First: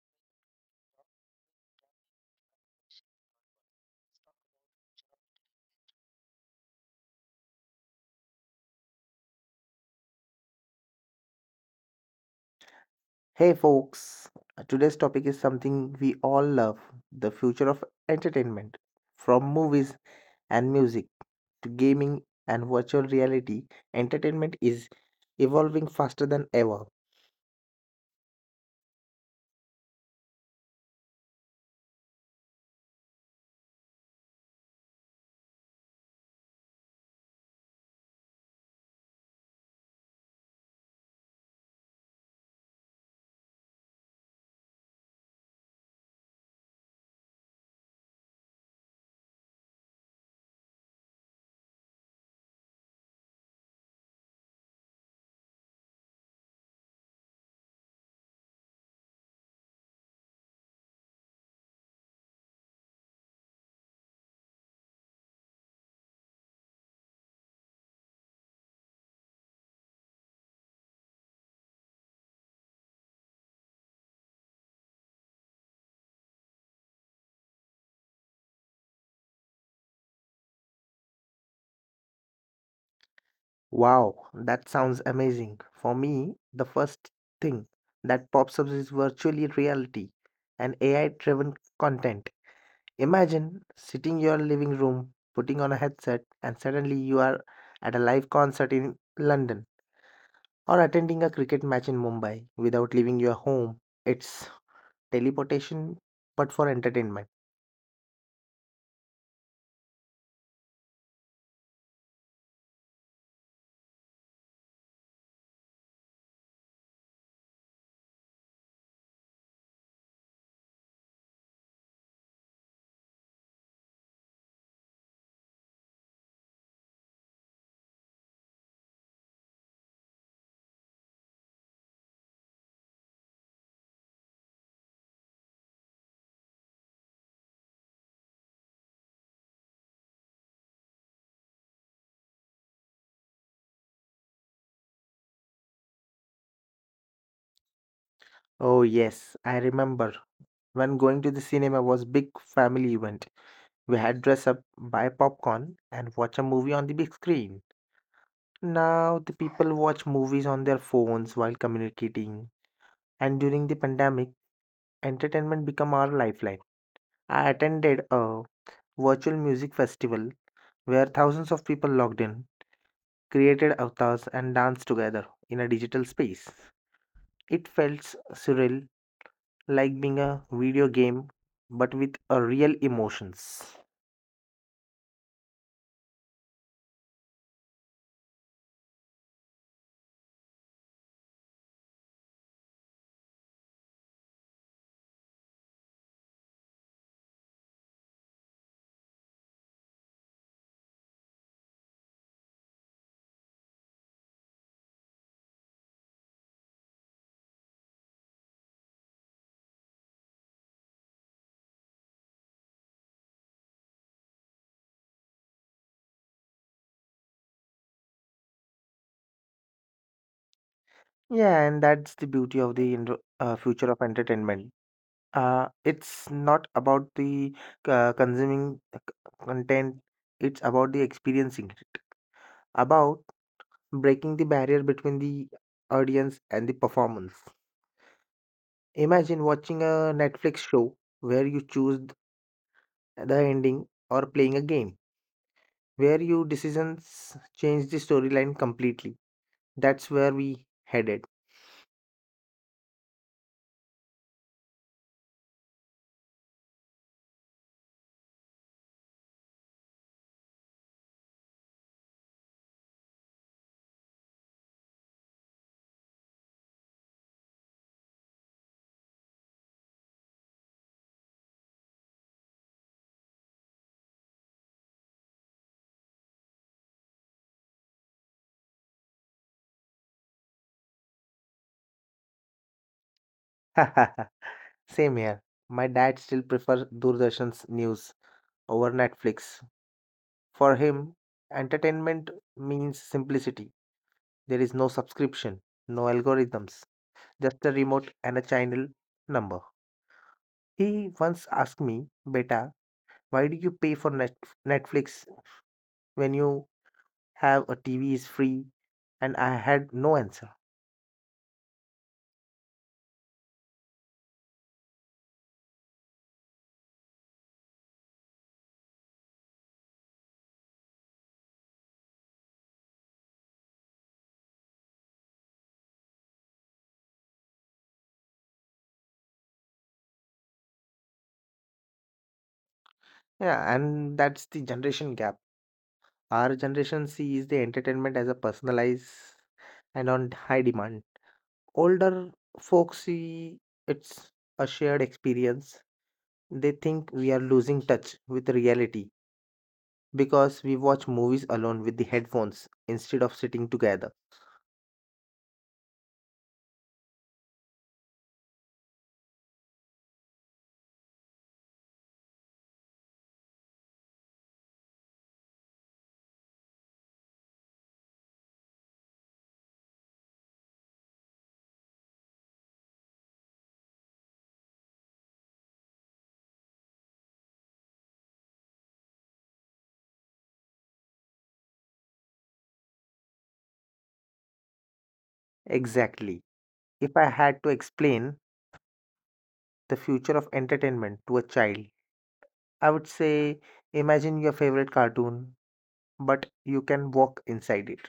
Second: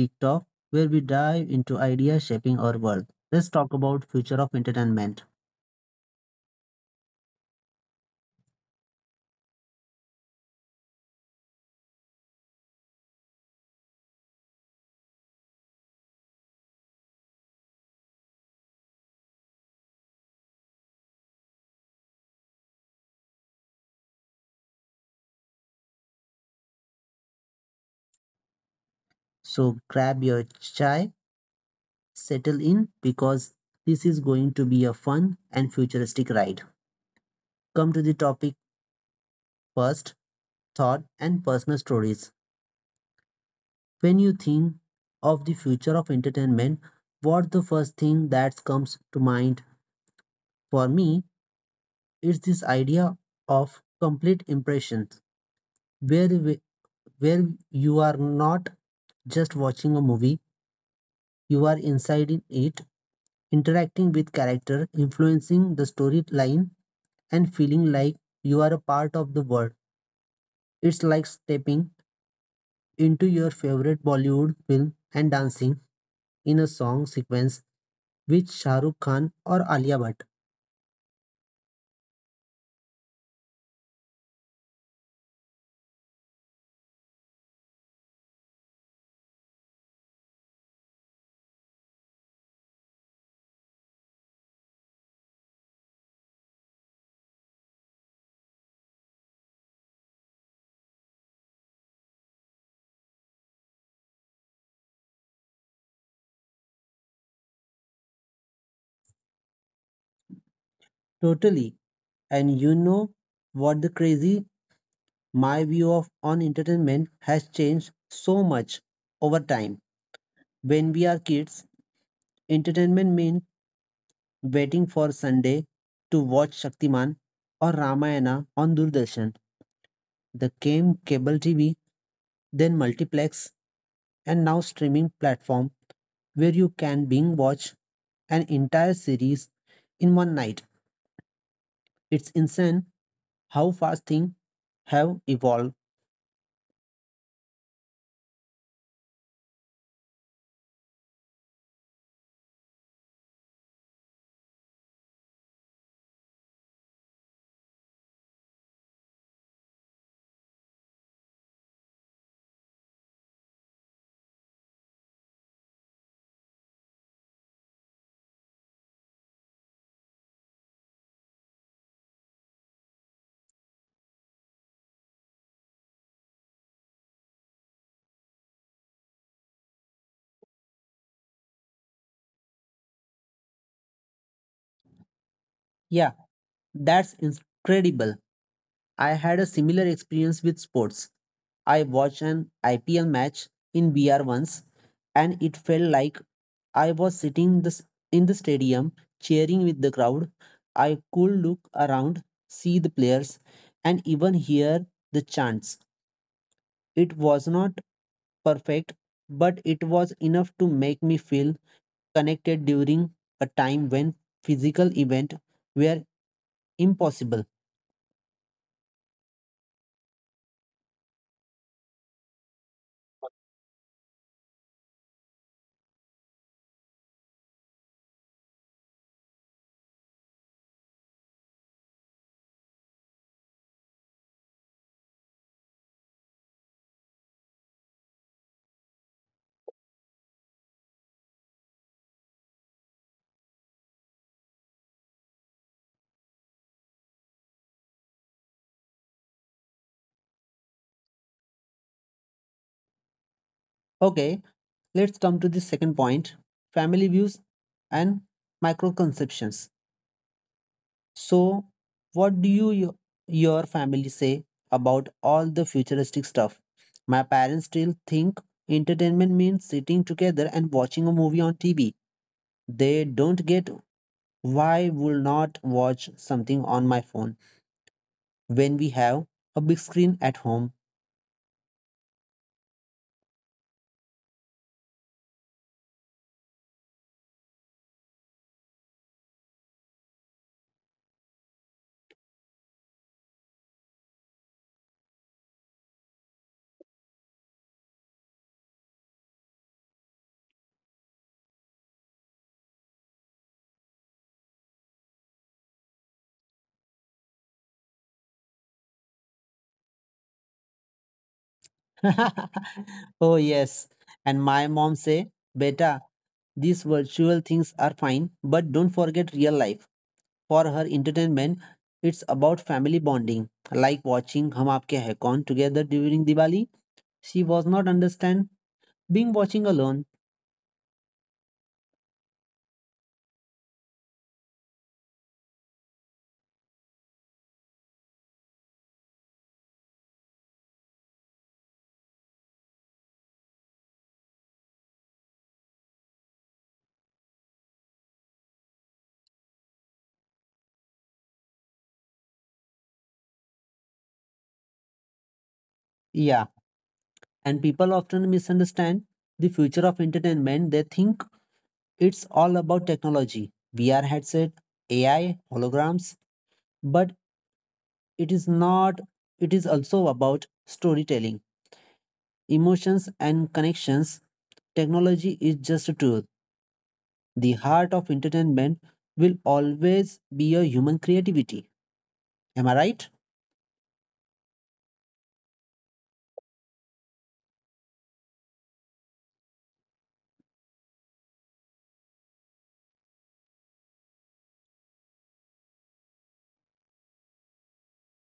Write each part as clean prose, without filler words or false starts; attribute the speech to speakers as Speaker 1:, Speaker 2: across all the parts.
Speaker 1: Big Talk, where we dive into ideas shaping our world. Let's talk about future of entertainment.
Speaker 2: Hey folks. Today's topic is something we all love, the future of entertainment. From movies and music to gaming and virtual reality, entertainment is evolving faster than ever.
Speaker 1: So grab your chai, settle in because this is going to be a fun and futuristic ride. Come to the topic first, thought and personal stories. When you think of the future of entertainment, what the first thing that comes to mind? For me, it's this idea of complete impressions where where you are not just watching a movie, you are inside in it, interacting with character, influencing the storyline, and feeling like you are a part of the world. It's like stepping into your favorite Bollywood film and dancing in a song sequence with Shah Rukh Khan or Alia Bhatt.
Speaker 2: Wow, that sounds amazing. For me, the first thing that pops up is virtual reality and AI driven content. Imagine sitting in your living room, putting on a headset, and suddenly you are at a live concert in London or attending a cricket match in Mumbai without leaving your home. It's teleportation, but for entertainment.
Speaker 1: Totally. And you know what the crazy my view of on entertainment has changed so much over time. When we are kids, entertainment meant waiting for Sunday to watch Shaktiman or Ramayana on Doordarshan. The came cable TV, then multiplex, and now streaming platform where you can binge watch an entire series in one night. It's insane how fast things have evolved.
Speaker 2: Oh, yes, I remember when going to the cinema was big family event. We had dress up, buy popcorn, and watch a movie on the big screen. Now the people watch movies on their phones while communicating. And during the pandemic, entertainment became our lifeline. I attended a virtual music festival where thousands of people logged in created avatars and danced together in a digital space. It felt surreal, like being a video game but with a real emotions.
Speaker 1: Yeah, that's incredible. I had a similar experience with sports. I watched an IPL match in VR once and it felt like I was sitting the, in the stadium cheering with the crowd. I could look around, see the players, and even hear the chants. It was not perfect, but it was enough to make me feel connected during a time when physical events were impossible.
Speaker 2: Yeah, and that's the beauty of the future of entertainment. It's not about the consuming content, it's about the experiencing it, about breaking the barrier between the audience and the performance. Imagine watching a Netflix show where you choose the ending, or playing a game where your decisions change the storyline completely. That's where we headed.
Speaker 1: Okay, let's come to the second point family views and microconceptions. So, what do you your family say about all the futuristic stuff? My parents still think entertainment means sitting together and watching a movie on TV. They don't get why will not watch something on my phone when we have a big screen at home.
Speaker 2: Same here. My dad still prefers Doordarshan's news over Netflix. For him, entertainment means simplicity. There is no subscription, no algorithms, just a remote and a channel number. He once asked me, Beta, why do you pay for Netflix when you have a TV is free? And I had no answer.
Speaker 1: Oh yes, and my mom say, "Beta, these virtual things are fine, but don't forget real life. For her entertainment, it's about family bonding, like watching Hum Aapke Hai Kaun together during Diwali. She was not understand being watching alone.
Speaker 2: Yeah, and that's the generation gap. Our generation sees the entertainment as a personalized and on high demand. Older folks see it's a shared experience. They think we are losing touch with reality because we watch movies alone with the headphones instead of sitting together.
Speaker 1: Yeah, and people often misunderstand the future of entertainment. They think it's all about technology, VR headset, AI, holograms, but it is not. It is also about storytelling, emotions, and connections. Technology is just a tool. The heart of entertainment will always be a human creativity. Am I right?
Speaker 2: Exactly. If I had to explain the future of entertainment to a child, I would say imagine your favorite cartoon, but you can walk inside it.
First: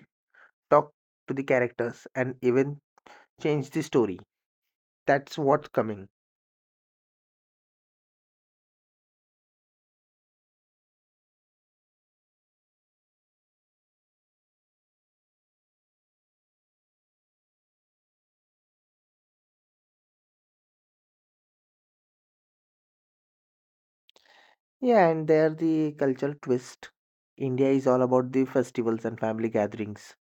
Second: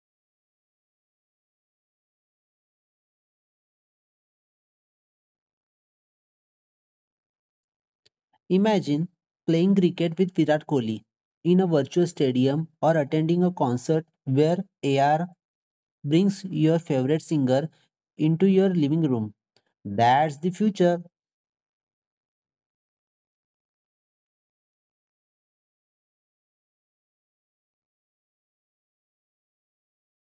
Speaker 2: Talk to the characters and even change the story. That's what's coming.
Speaker 1: Imagine playing cricket with Virat Kohli in a virtual stadium or attending a concert where AR brings your favorite singer into your living room. That's the future.
Speaker 2: Yeah, and there the cultural twist. India is all about the festivals and family gatherings.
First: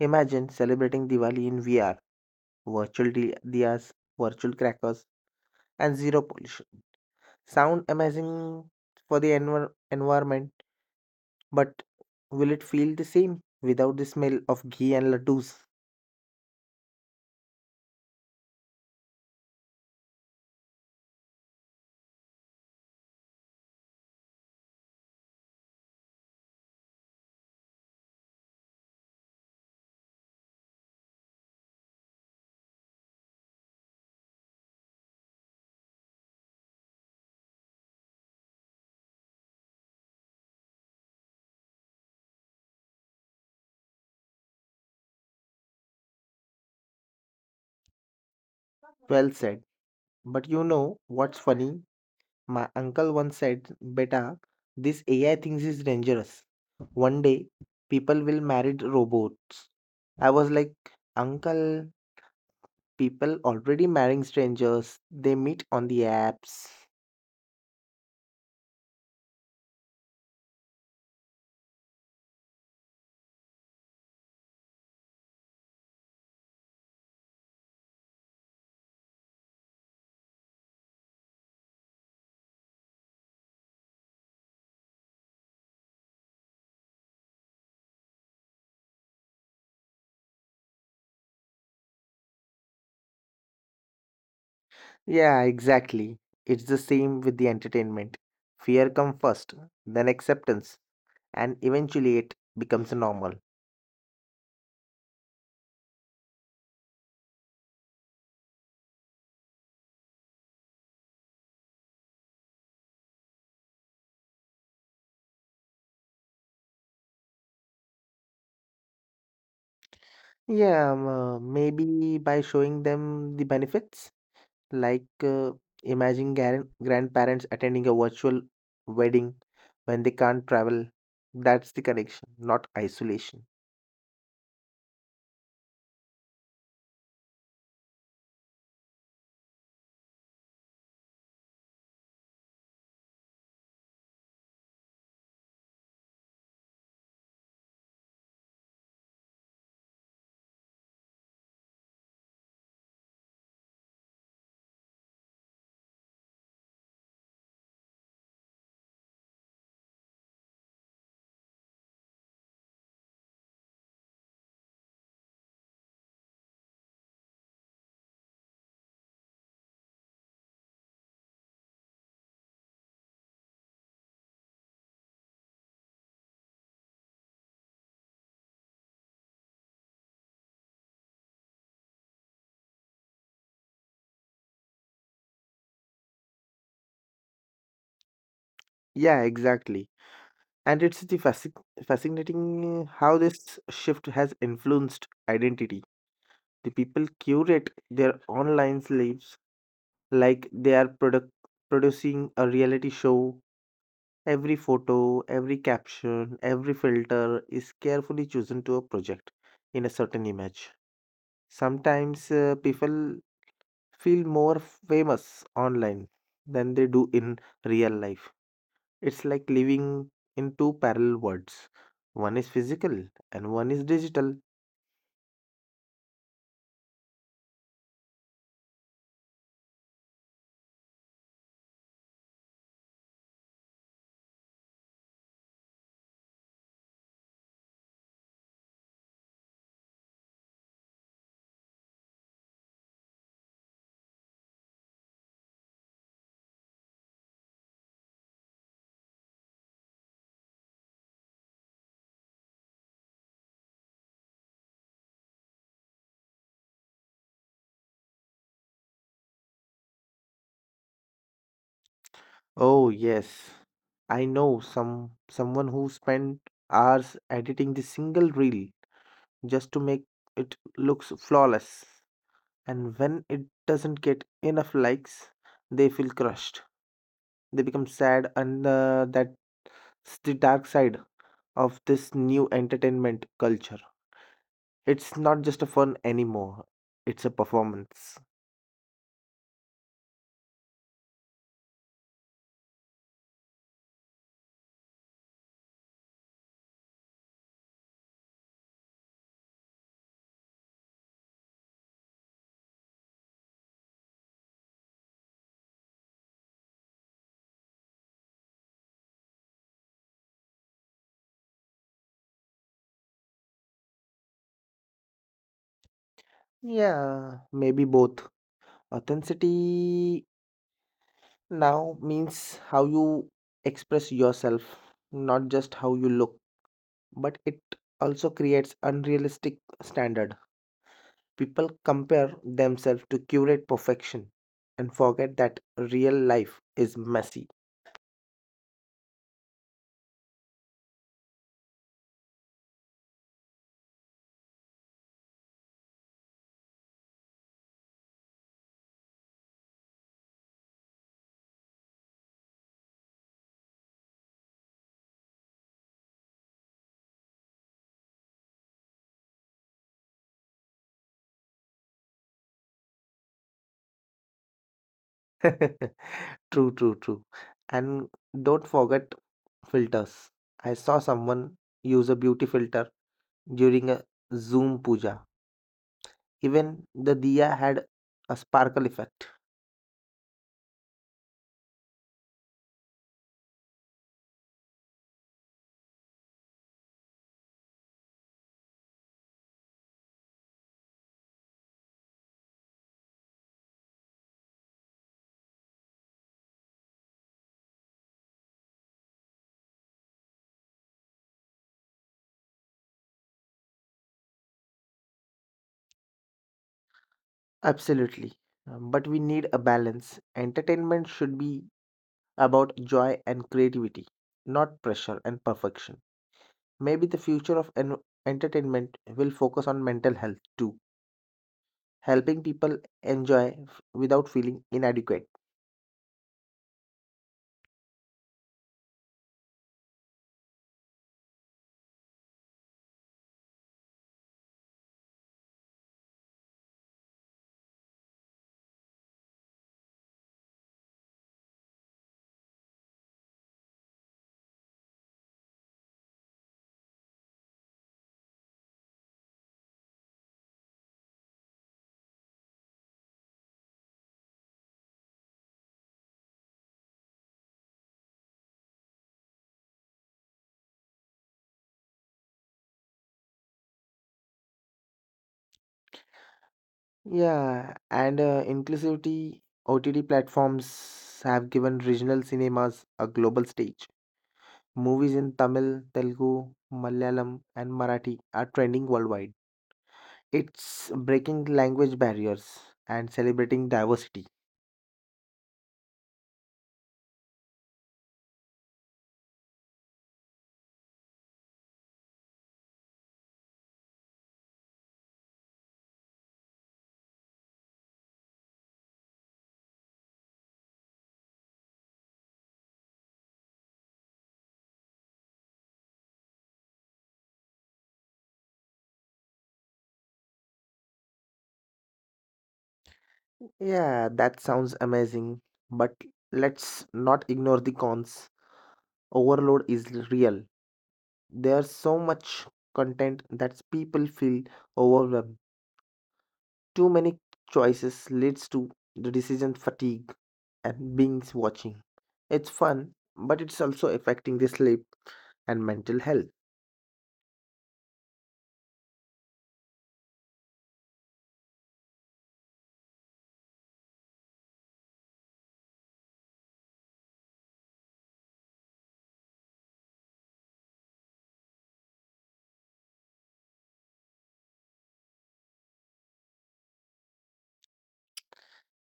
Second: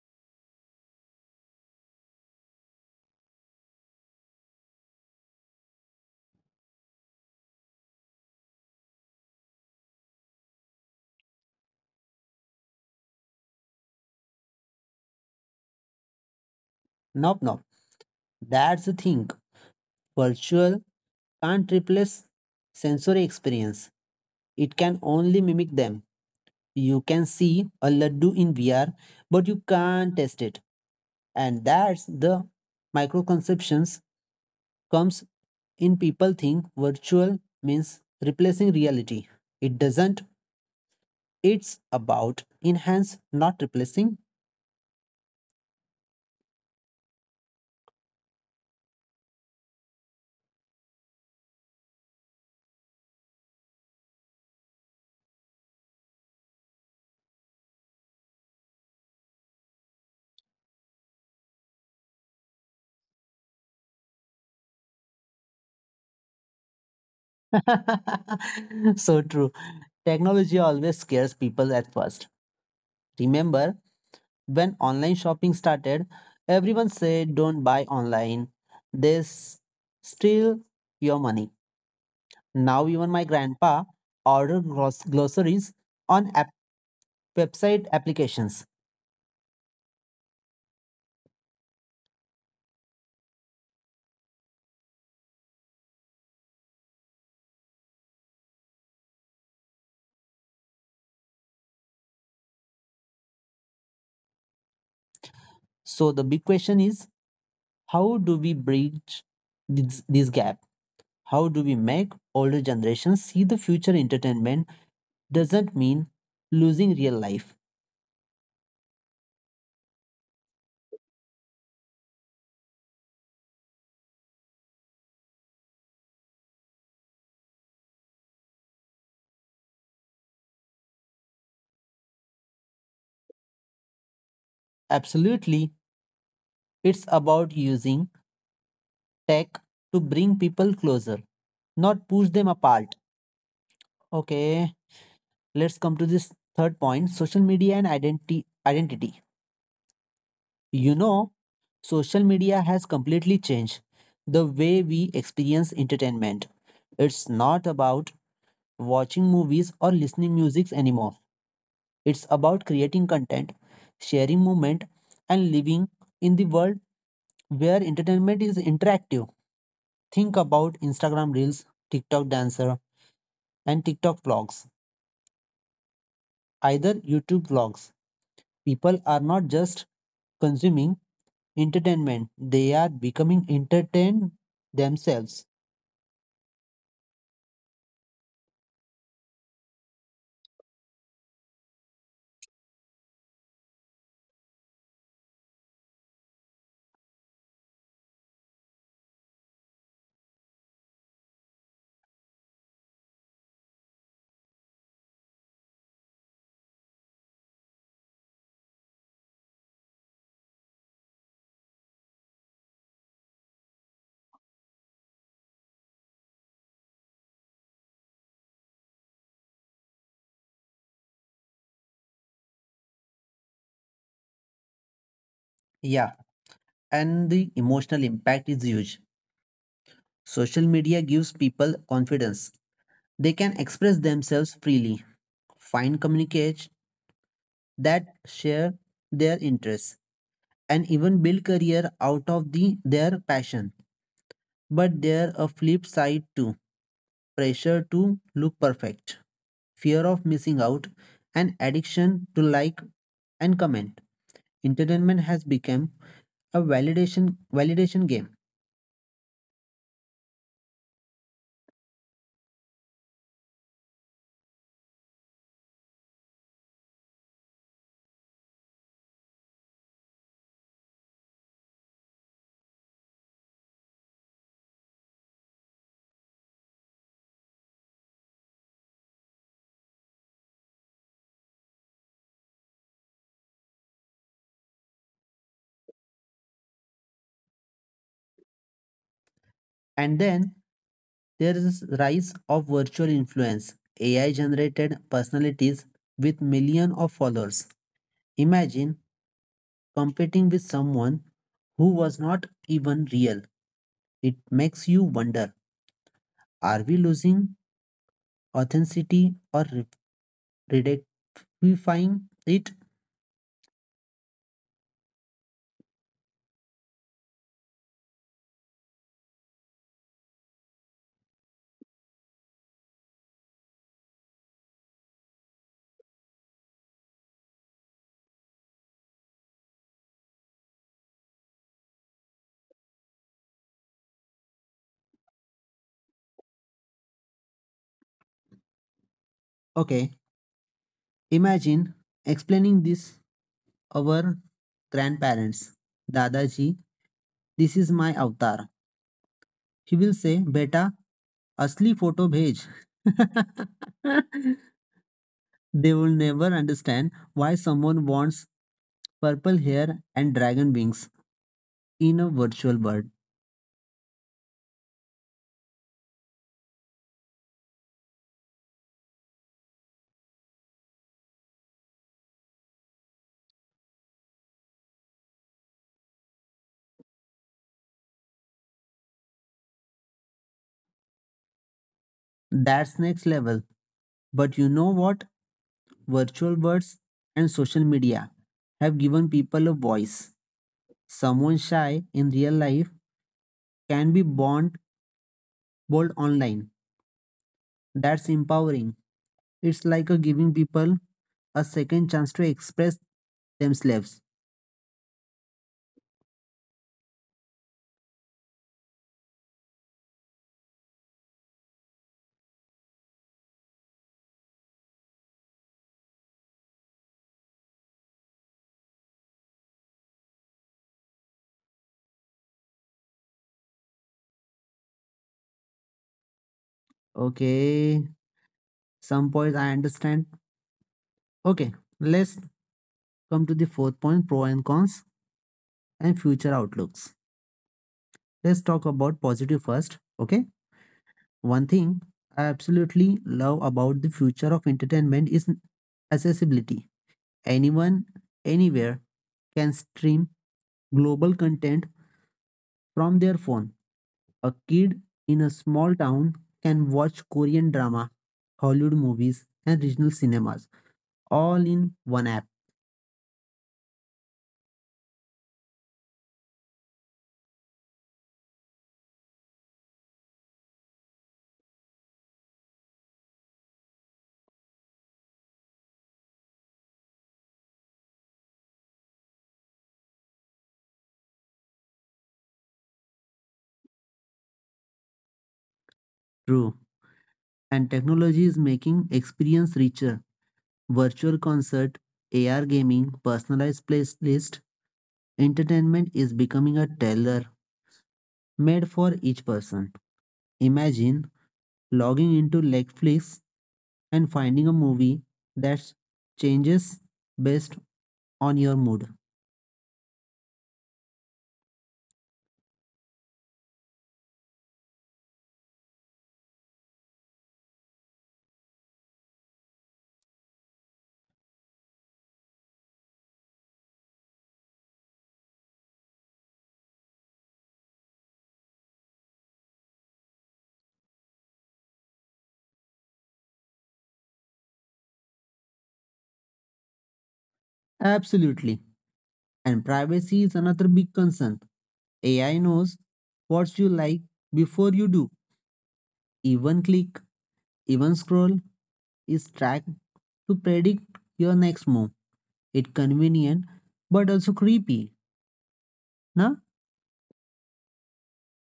Speaker 2: Imagine celebrating Diwali in VR, diyas, virtual crackers, and zero pollution. Sound amazing for the environment, but will it feel the same without the smell of ghee and laddus?
Speaker 1: Nope, nope. That's the thing. Virtual can't replace sensory experience. It can only mimic them. You can see a laddu in VR, but you can't taste it. And that's the microconceptions comes in people think virtual means replacing reality. It doesn't. It's about enhance, not replacing.
Speaker 2: Well said. But you know what's funny? My uncle once said, Beta, this AI things is dangerous. One day, people will marry robots. I was like, Uncle, people already marrying strangers. They meet on the apps.
Speaker 1: So true. Technology always scares people at first. Remember when online shopping started, everyone said don't buy online. They steal your money. Now even my grandpa order glossaries on website applications.
Speaker 2: Yeah, exactly. It's the same with the entertainment. Fear comes first, then acceptance, and eventually it becomes normal.
Speaker 1: So the big question is how do we bridge this gap? How do we make older generations see the future entertainment doesn't mean losing real life?
Speaker 2: Yeah, maybe by showing them the benefits. Like, imagine grandparents attending a virtual wedding when they can't travel. That's the connection, not isolation.
Speaker 1: Absolutely, it's about using tech to bring people closer, not push them apart. Okay, let's come to this third point social media and identity. You know, social media has completely changed the way we experience entertainment. It's not about watching movies or listening music anymore. It's about creating content, sharing movement, and living in the world where entertainment is interactive. Think about Instagram Reels, TikTok Dancer, and TikTok vlogs, either YouTube vlogs. People are not just consuming entertainment, they are becoming entertained themselves.
Speaker 2: Yeah, exactly. And it's the fascinating, how this shift has influenced identity. The people curate their online lives like they are producing a reality show. Every photo, every caption, every filter is carefully chosen to a project in a certain image. Sometimes people feel more famous online than they do in real life. It's like living in two parallel worlds. One is physical and one is digital.
Speaker 1: Yeah, and the emotional impact is huge. Social media gives people confidence. They can express themselves freely, find communicates that share their interests, and even build career out of the their passion. But there a flip side too: pressure to look perfect, fear of missing out, and addiction to like and comment. Entertainment has become a validation game.
Speaker 2: Oh yes. I know someone who spent hours editing the single reel just to make it looks flawless. And when it doesn't get enough likes, they feel crushed. They become sad, and that's the dark side of this new entertainment culture. It's not just a fun anymore, it's a performance.
Speaker 1: And then there is rise of virtual influence, AI generated personalities with millions of followers. Imagine competing with someone who was not even real. It makes you wonder, are we losing authenticity or re- ridiculifying it?
Speaker 2: Yeah, maybe both. Authenticity now means how you express yourself, not just how you look, but it also creates unrealistic standards. People compare themselves to curate perfection and forget that real life is messy.
Speaker 1: Okay, imagine explaining this our grandparents. Dadaji, this is my avatar. He will say, beta, asli photo bhej. They will never understand why someone wants purple hair and dragon wings in a virtual world.
Speaker 2: True, true, true. And don't forget filters. I saw someone use a beauty filter during a Zoom puja. Even the diya had a sparkle effect.
Speaker 1: That's next level. But you know what? Virtual worlds and social media have given people a voice. Someone shy in real life can be born bold online. That's empowering. It's like a giving people a second chance to express themselves.
Speaker 2: Absolutely. But we need a balance. Entertainment should be about joy and creativity, not pressure and perfection. Maybe the future of entertainment will focus on mental health too, helping people enjoy without feeling inadequate.
Speaker 1: Okay, some points I understand. Okay, let's come to the fourth point pro and cons and future outlooks. Let's talk about positive first. Okay. One thing I absolutely love about the future of entertainment is accessibility. Anyone, anywhere can stream global content from their phone. A kid in a small town can watch Korean drama, Hollywood movies, and regional cinemas all in one app.
Speaker 2: Yeah, and inclusivity OTT platforms have given regional cinemas a global stage. Movies in Tamil, Telugu, Malayalam, and Marathi are trending worldwide. It's breaking language barriers and celebrating diversity.
Speaker 1: True. And technology is making experience richer. Virtual concert, AR gaming, personalized playlist, entertainment is becoming a tailor made for each person. Imagine logging into Netflix and finding a movie that changes based on your mood.
Speaker 2: Yeah, that sounds amazing, but let's not ignore the cons. Overload is real. There's so much content that people feel overwhelmed. Too many choices leads to the decision fatigue and binge watching. It's fun, but it's also affecting the sleep and mental health.
Speaker 1: Absolutely. And privacy is another big concern. AI knows what you like before you do. Even click, even scroll is tracked to predict your next move. It convenient but also creepy. Na?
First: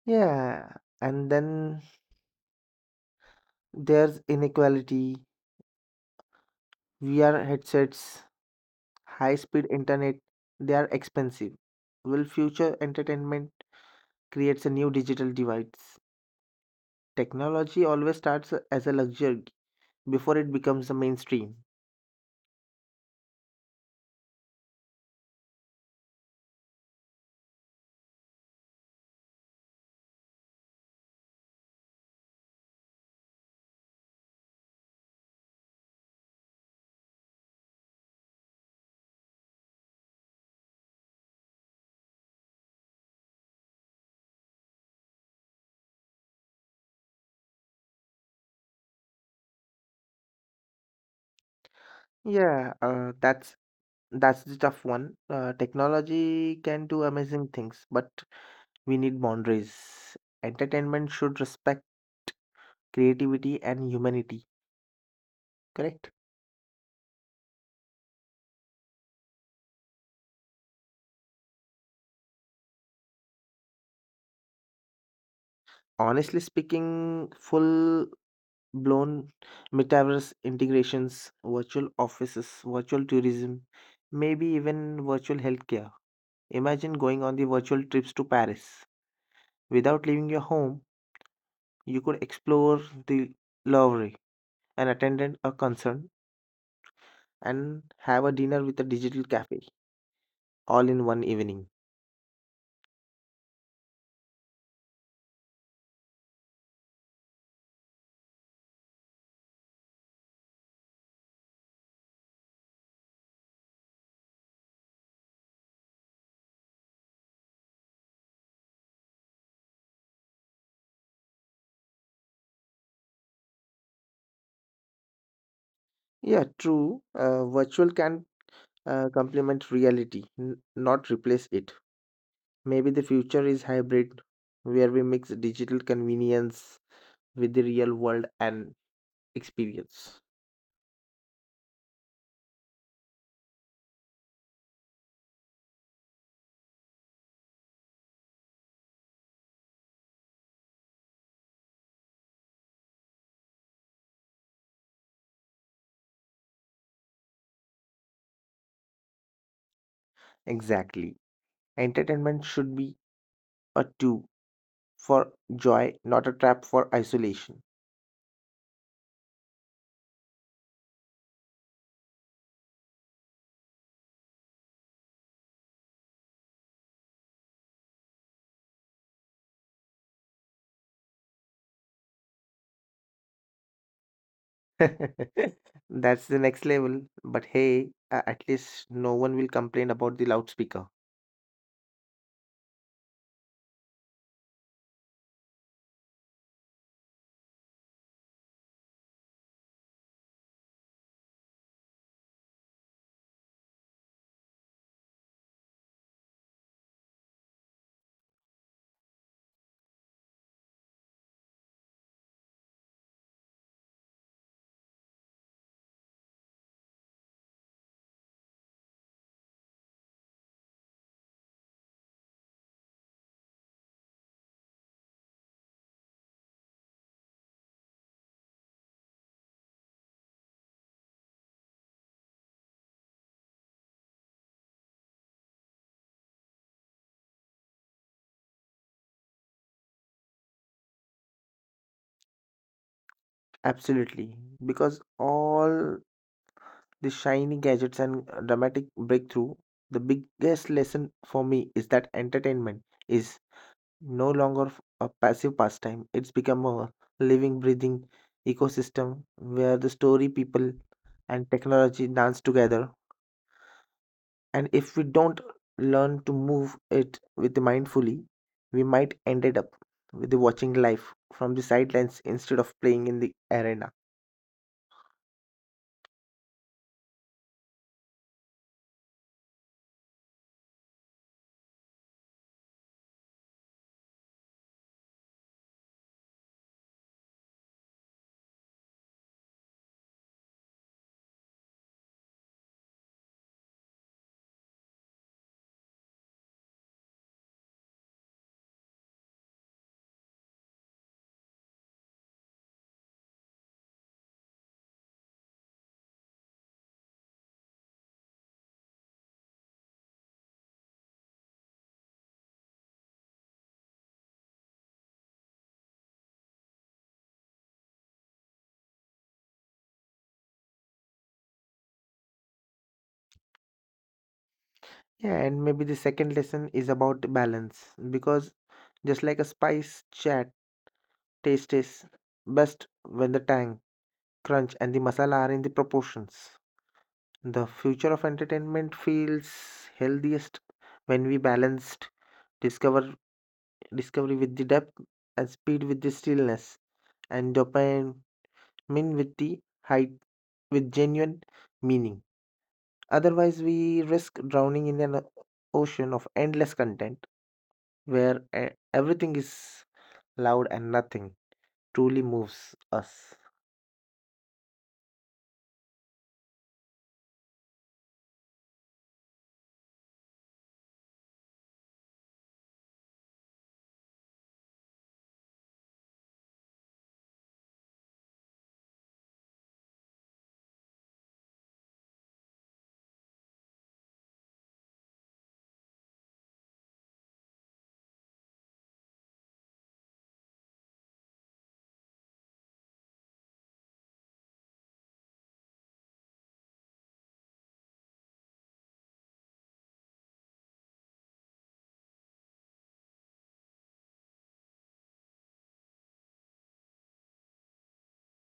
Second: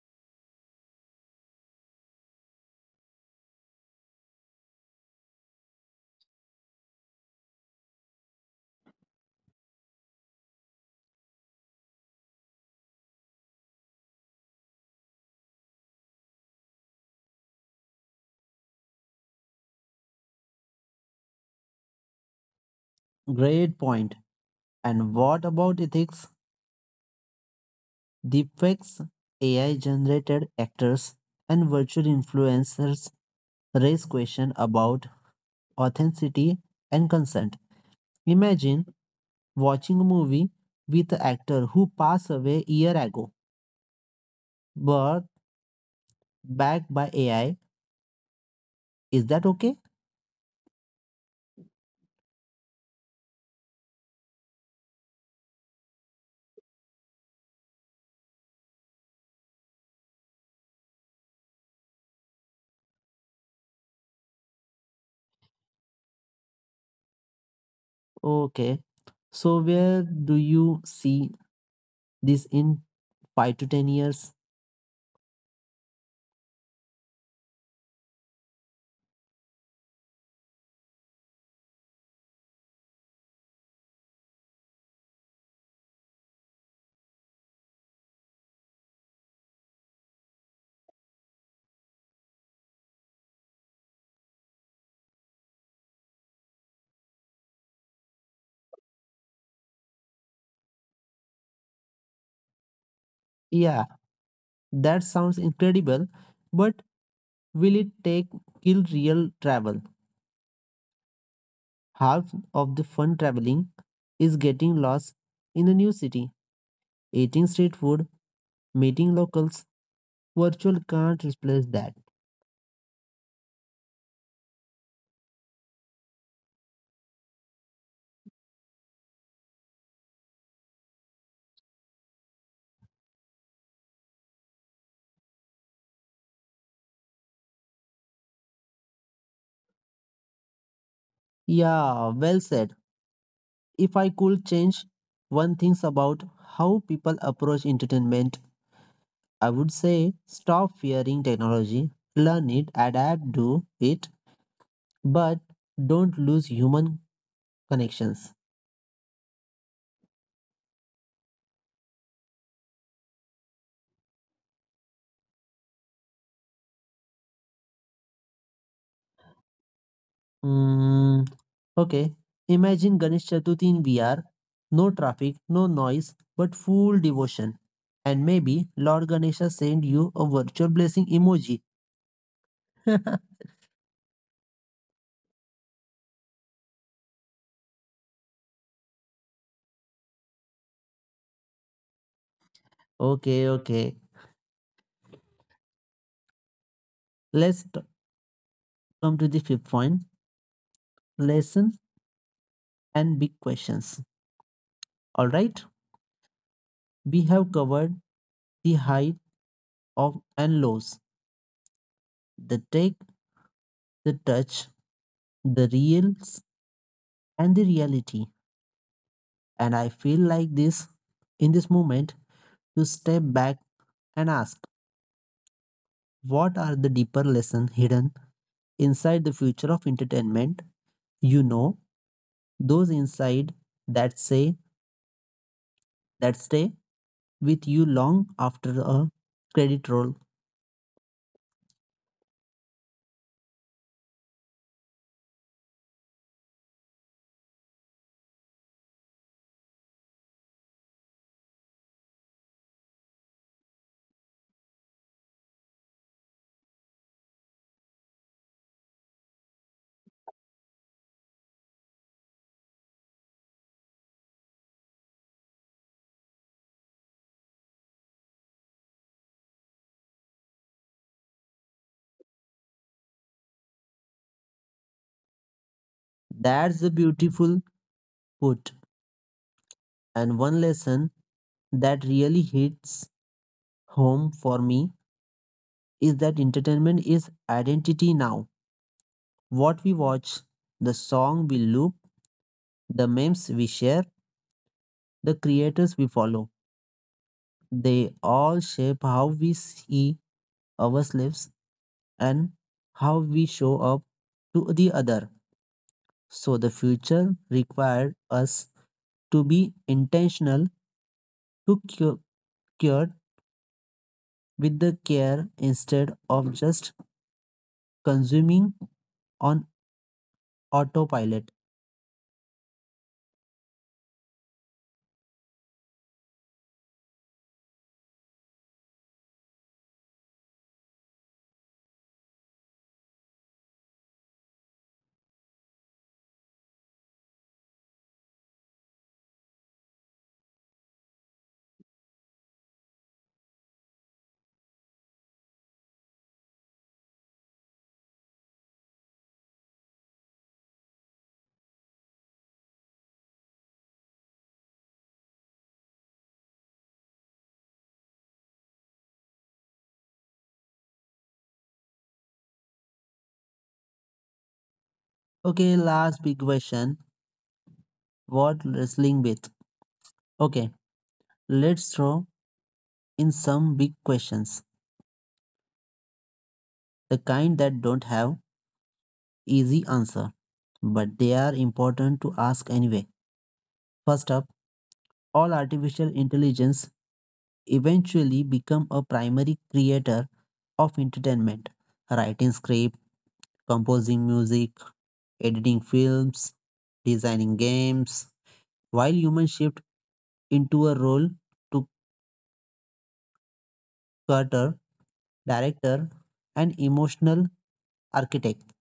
Speaker 2: Yeah, and then there's inequality. VR headsets, high speed internet, they are expensive. Will future entertainment creates a new digital divide? Technology always starts as a luxury before it becomes the mainstream.
Speaker 1: Great point. And what about ethics? Deepfakes, AI generated actors, and virtual influencers raise questions about authenticity and consent. Imagine watching a movie with an actor who passed away a year ago, but backed by AI. Is that okay?
Speaker 2: Yeah, that's the tough one. Technology can do amazing things, but we need boundaries. Entertainment should respect creativity and humanity. Correct.
Speaker 1: Okay. So where do you see this in 5 to 10 years?
Speaker 2: Honestly speaking, full blown metaverse integrations, virtual offices, virtual tourism, maybe even virtual healthcare. Imagine going on the virtual trips to Paris without leaving your home. You could explore the Louvre, and attend a concert, and have a dinner with a digital cafe all in one evening.
Speaker 1: Yeah, that sounds incredible, but will it take kill real travel? Half of the fun traveling is getting lost in the new city, eating street food, meeting locals, virtual can't replace that.
Speaker 2: Yeah, true. Virtual can complement reality, not replace it. Maybe the future is hybrid, where we mix digital convenience with the real world and experience.
Speaker 1: Yeah, well said. If I could change one thing about how people approach entertainment, I would say stop fearing technology, learn it, adapt to it, but don't lose human connections.
Speaker 2: Exactly. Entertainment should be a tool for joy, not a trap for isolation.
Speaker 1: Mm, okay, imagine Ganesh Chaturthi in VR, no traffic, no noise, but full devotion. And maybe Lord Ganesha send you a virtual blessing emoji.
Speaker 2: That's the next level. But hey, at least no one will complain about the loudspeaker.
Speaker 1: Okay, okay. Let's come to the fifth point lesson and big questions. All right, we have covered the high of and lows, the take, the touch, the reals, and the reality. And I feel like this in this moment, you step back and ask what are the deeper lessons hidden inside the future of entertainment? You know, those inside that say that stay with you long after a credit roll.
Speaker 2: Absolutely. Because all the shiny gadgets and dramatic breakthrough, the biggest lesson for me is that entertainment is no longer a passive pastime. It's become a living, breathing ecosystem where the story, people, and technology dance together, and if we don't learn to move it with mindfully, we might ended up with the watching life from the sidelines instead of playing in the arena.
Speaker 1: That's the beautiful put. And one lesson that really hits home for me is that entertainment is identity now. What we watch, the song we loop, the memes we share, the creators we follow. They all shape how we see ourselves and how we show up to the other. So the future required us to be intentional to cured with the care instead of just consuming on autopilot.
Speaker 2: Yeah, and maybe the second lesson is about balance, because just like a spice chat taste is best when the tang crunch and the masala are in the proportions, the future of entertainment feels healthiest when we balanced discover discovery with the depth, and speed with the stillness, and dopamine with the height with genuine meaning. Otherwise, we risk drowning in an ocean of endless content where everything is loud and nothing truly moves us.
Speaker 1: Okay, last big question. What wrestling with? Okay, let's throw in some big questions, the kind that don't have easy answer. But they are important to ask anyway. First up, all artificial intelligence eventually become a primary creator of entertainment, writing script, composing music, editing films, designing games, while humans shift into a role to cutter, director, and emotional architect.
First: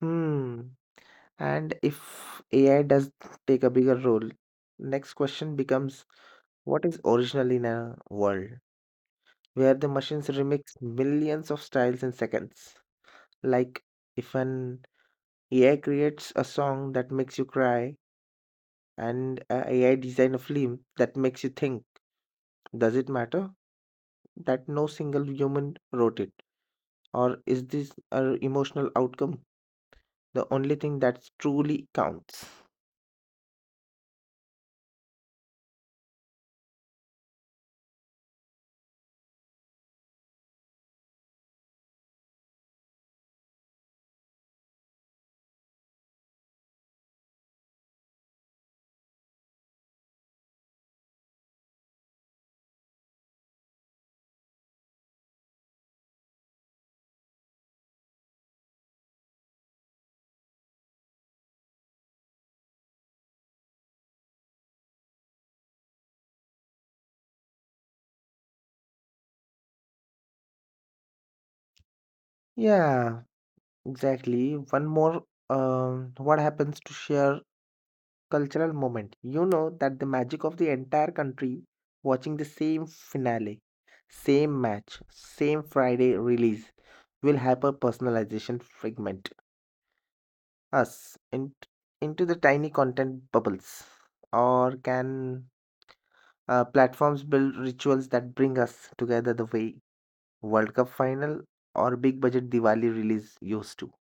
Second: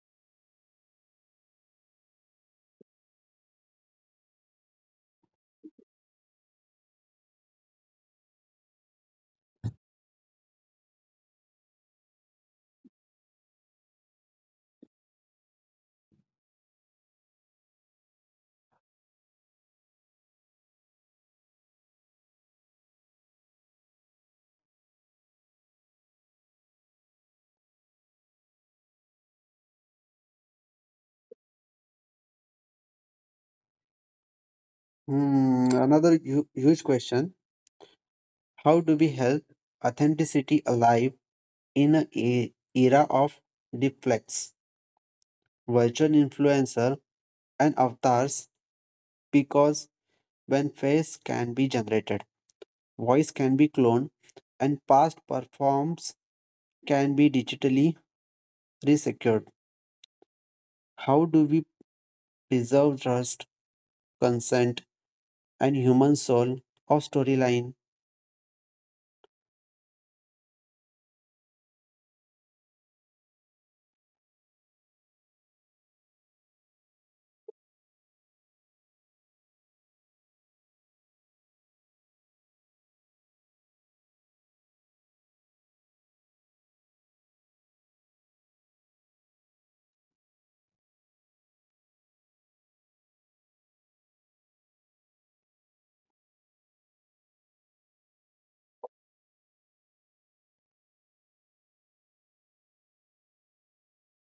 Speaker 2: Hmm. And if AI does take a bigger role, next question becomes what is original in a world where the machines remix millions of styles in seconds? Like if an AI creates a song that makes you cry, and a AI design a film that makes you think, does it matter that no single human wrote it? Or is this our emotional outcome the only thing that truly counts?
Speaker 1: Hmm, another huge question. How do we help authenticity alive in an era of deflects, virtual influencer, and avatars? Because when face can be generated, voice can be cloned, and past performs can be digitally resecured. How do we preserve trust, consent, and human soul of storyline?
Speaker 2: Yeah, exactly. One more, what happens to share cultural moment? You know that the magic of the entire country watching the same finale, same match, same Friday release will hyper personalization fragment us in, into the tiny content bubbles? Or can platforms build rituals that bring us together the way World Cup final or big budget Diwali release used to?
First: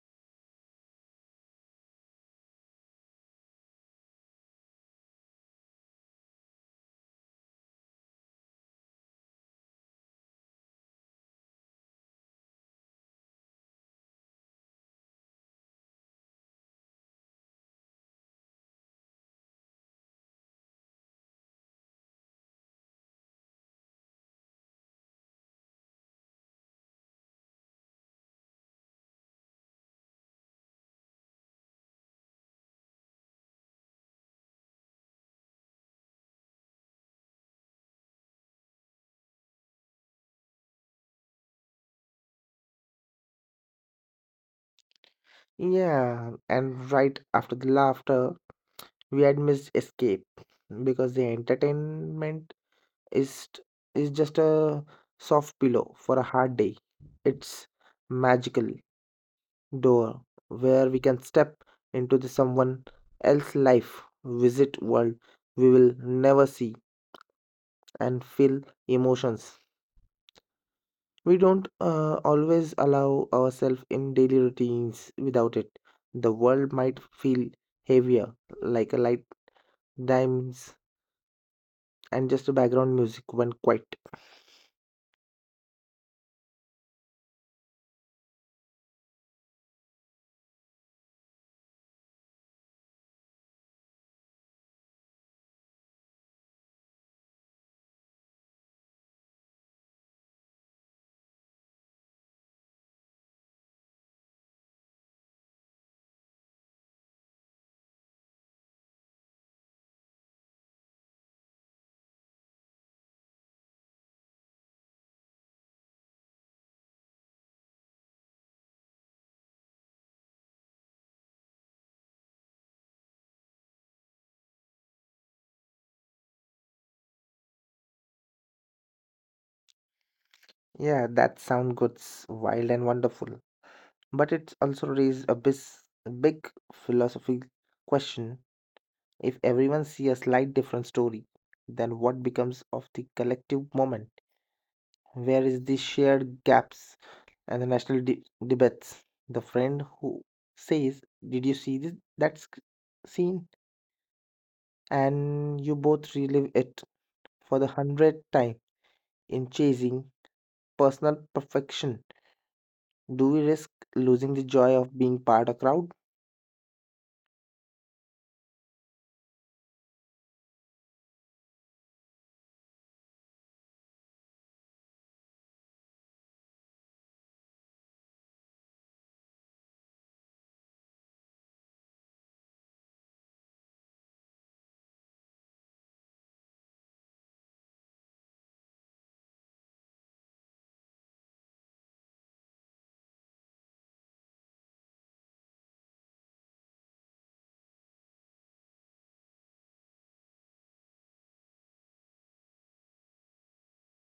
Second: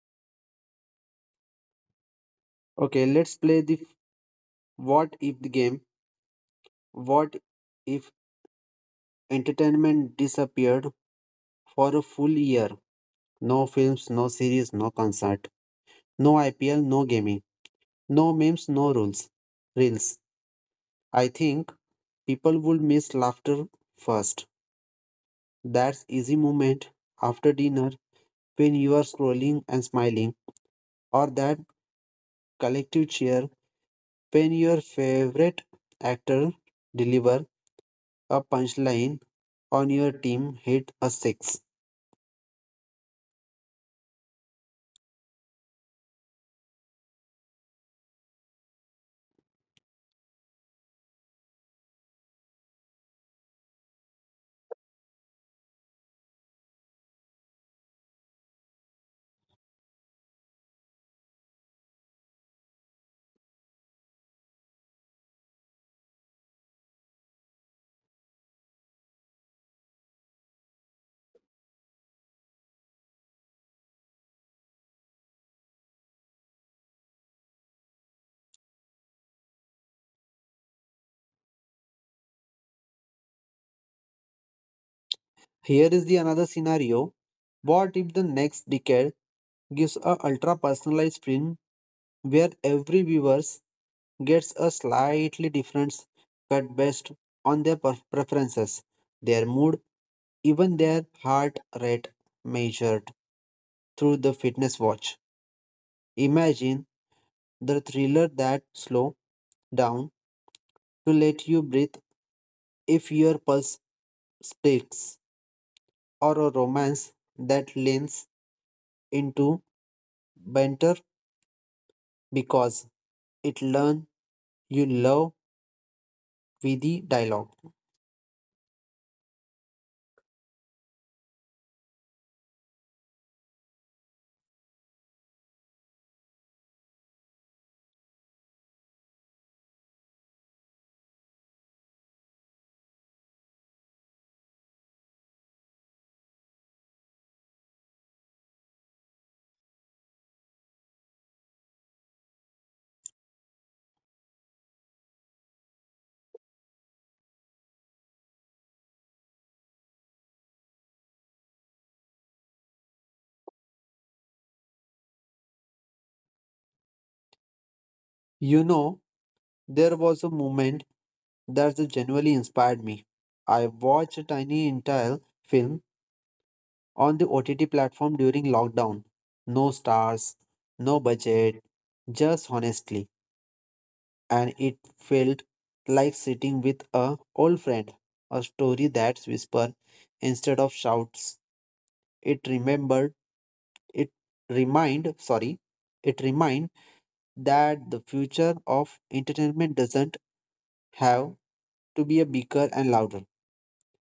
Speaker 1: Okay, let's play the what if the game. What if entertainment disappeared for a full year? No films, no series, no concert, no IPL, no gaming, no memes, no rules. Reels. I think people would miss laughter first. That easy moment after dinner when you are scrolling and smiling, or that collective cheer when your favorite actor deliver a punchline on your team hit a six.
Speaker 2: Yeah, and right after the laughter, we had missed escape because the entertainment is is just a soft pillow for a hard day. It's magical door where we can step into the someone else's life, visit world we will never see and feel emotions we don't always allow ourselves in daily routines. Without it the world might feel heavier, like a light dims and just a background music when quiet.
Speaker 1: Here is the another scenario. What if the next decade gives a ultra personalized film where every viewer gets a slightly different cut based on their preferences, their mood, even their heart rate measured through the fitness watch. Imagine the thriller that slow down to let you breathe if your pulse speaks, or a romance that leans into banter because it learns you love with the dialogue.
Speaker 2: Yeah, that sound goes wild and wonderful, but it also raises a big philosophy question. If everyone see a slight different story, then what becomes of the collective moment? Where is the shared gaps and the national debates? The friend who says, "Did you see this that scene?" and you both relive it for the hundredth time in chasing personal perfection. Do we risk losing the joy of being part of crowd?
Speaker 1: You know, there was a moment that genuinely inspired me. I watched a tiny entire film on the OTT platform during lockdown. No stars, no budget, just honestly. And it felt like sitting with a old friend. A story that's whisper instead of shouts. It remembered it remind sorry. It remind that the future of entertainment doesn't have to be a bigger and louder.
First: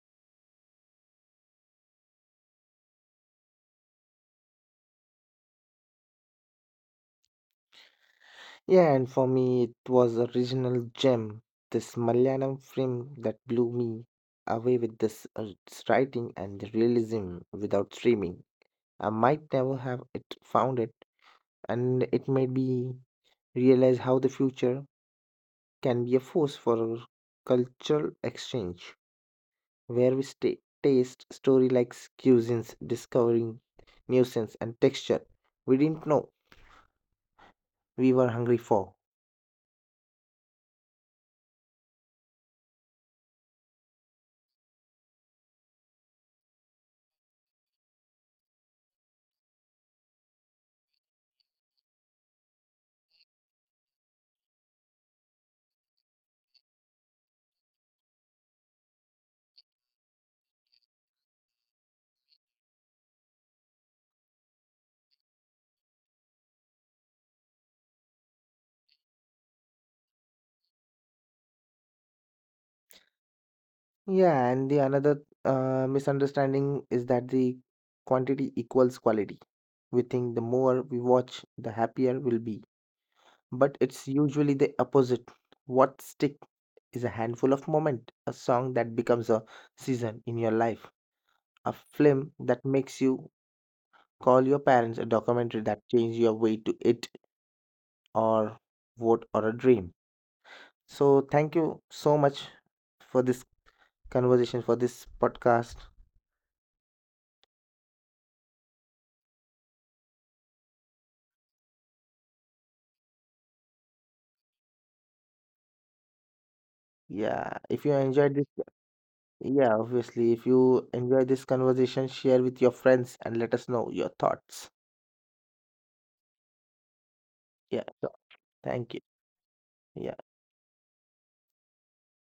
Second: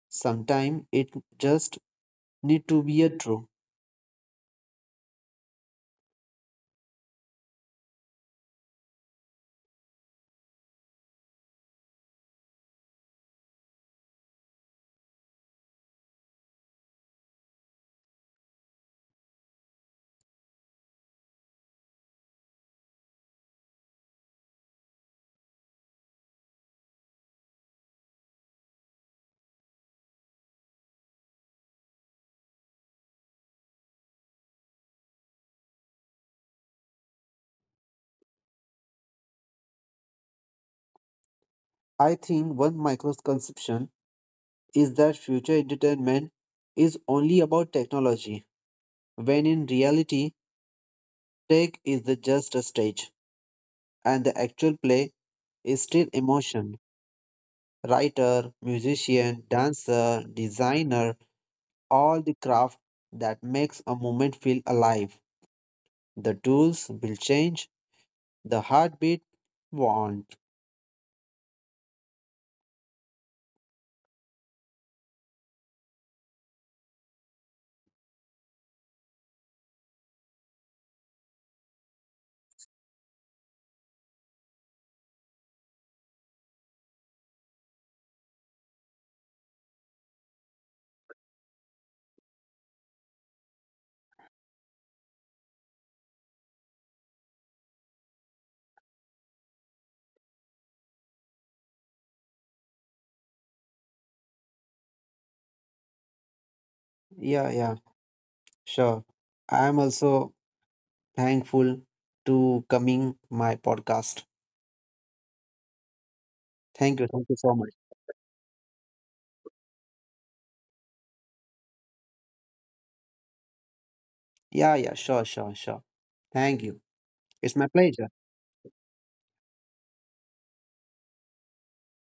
Speaker 1: Sometimes it just need to be a true.
Speaker 2: Yeah, and for me, it was a regional gem. This Malayalam film that blew me away with this its writing and the realism without streaming. I might never have it found it, and it made me realize how the future can be a force for cultural exchange, where we stay, taste story like cuisines, discovering nuisance and texture we didn't know we were hungry for.
Speaker 1: I think one misconception is that future entertainment is only about technology, when in reality, tech is the just a stage, and the actual play is still emotion. Writer, musician, dancer, designer, all the craft that makes a moment feel alive. The tools will change, the heartbeat won't.
Speaker 2: Yeah, and the another misunderstanding is that the quantity equals quality. We think the more we watch, the happier we'll be. But it's usually the opposite. What stick is a handful of moment, a song that becomes a season in your life, a film that makes you call your parents, a documentary that changes your way to it or vote or a dream. So thank you so much for this conversation, for this podcast.
Speaker 1: Yeah, yeah, sure. I am also thankful to coming my podcast. Thank you. Thank you
Speaker 2: Yeah,
Speaker 1: so
Speaker 2: if
Speaker 1: much.
Speaker 2: you enjoyed this. Yeah, obviously. If you enjoy this conversation, share with your friends and let us know your thoughts.
Speaker 1: Yeah, yeah, sure, sure, sure. Thank you. It's
Speaker 2: Yeah,
Speaker 1: my
Speaker 2: sure.
Speaker 1: pleasure.
Speaker 2: Thank you. Yeah.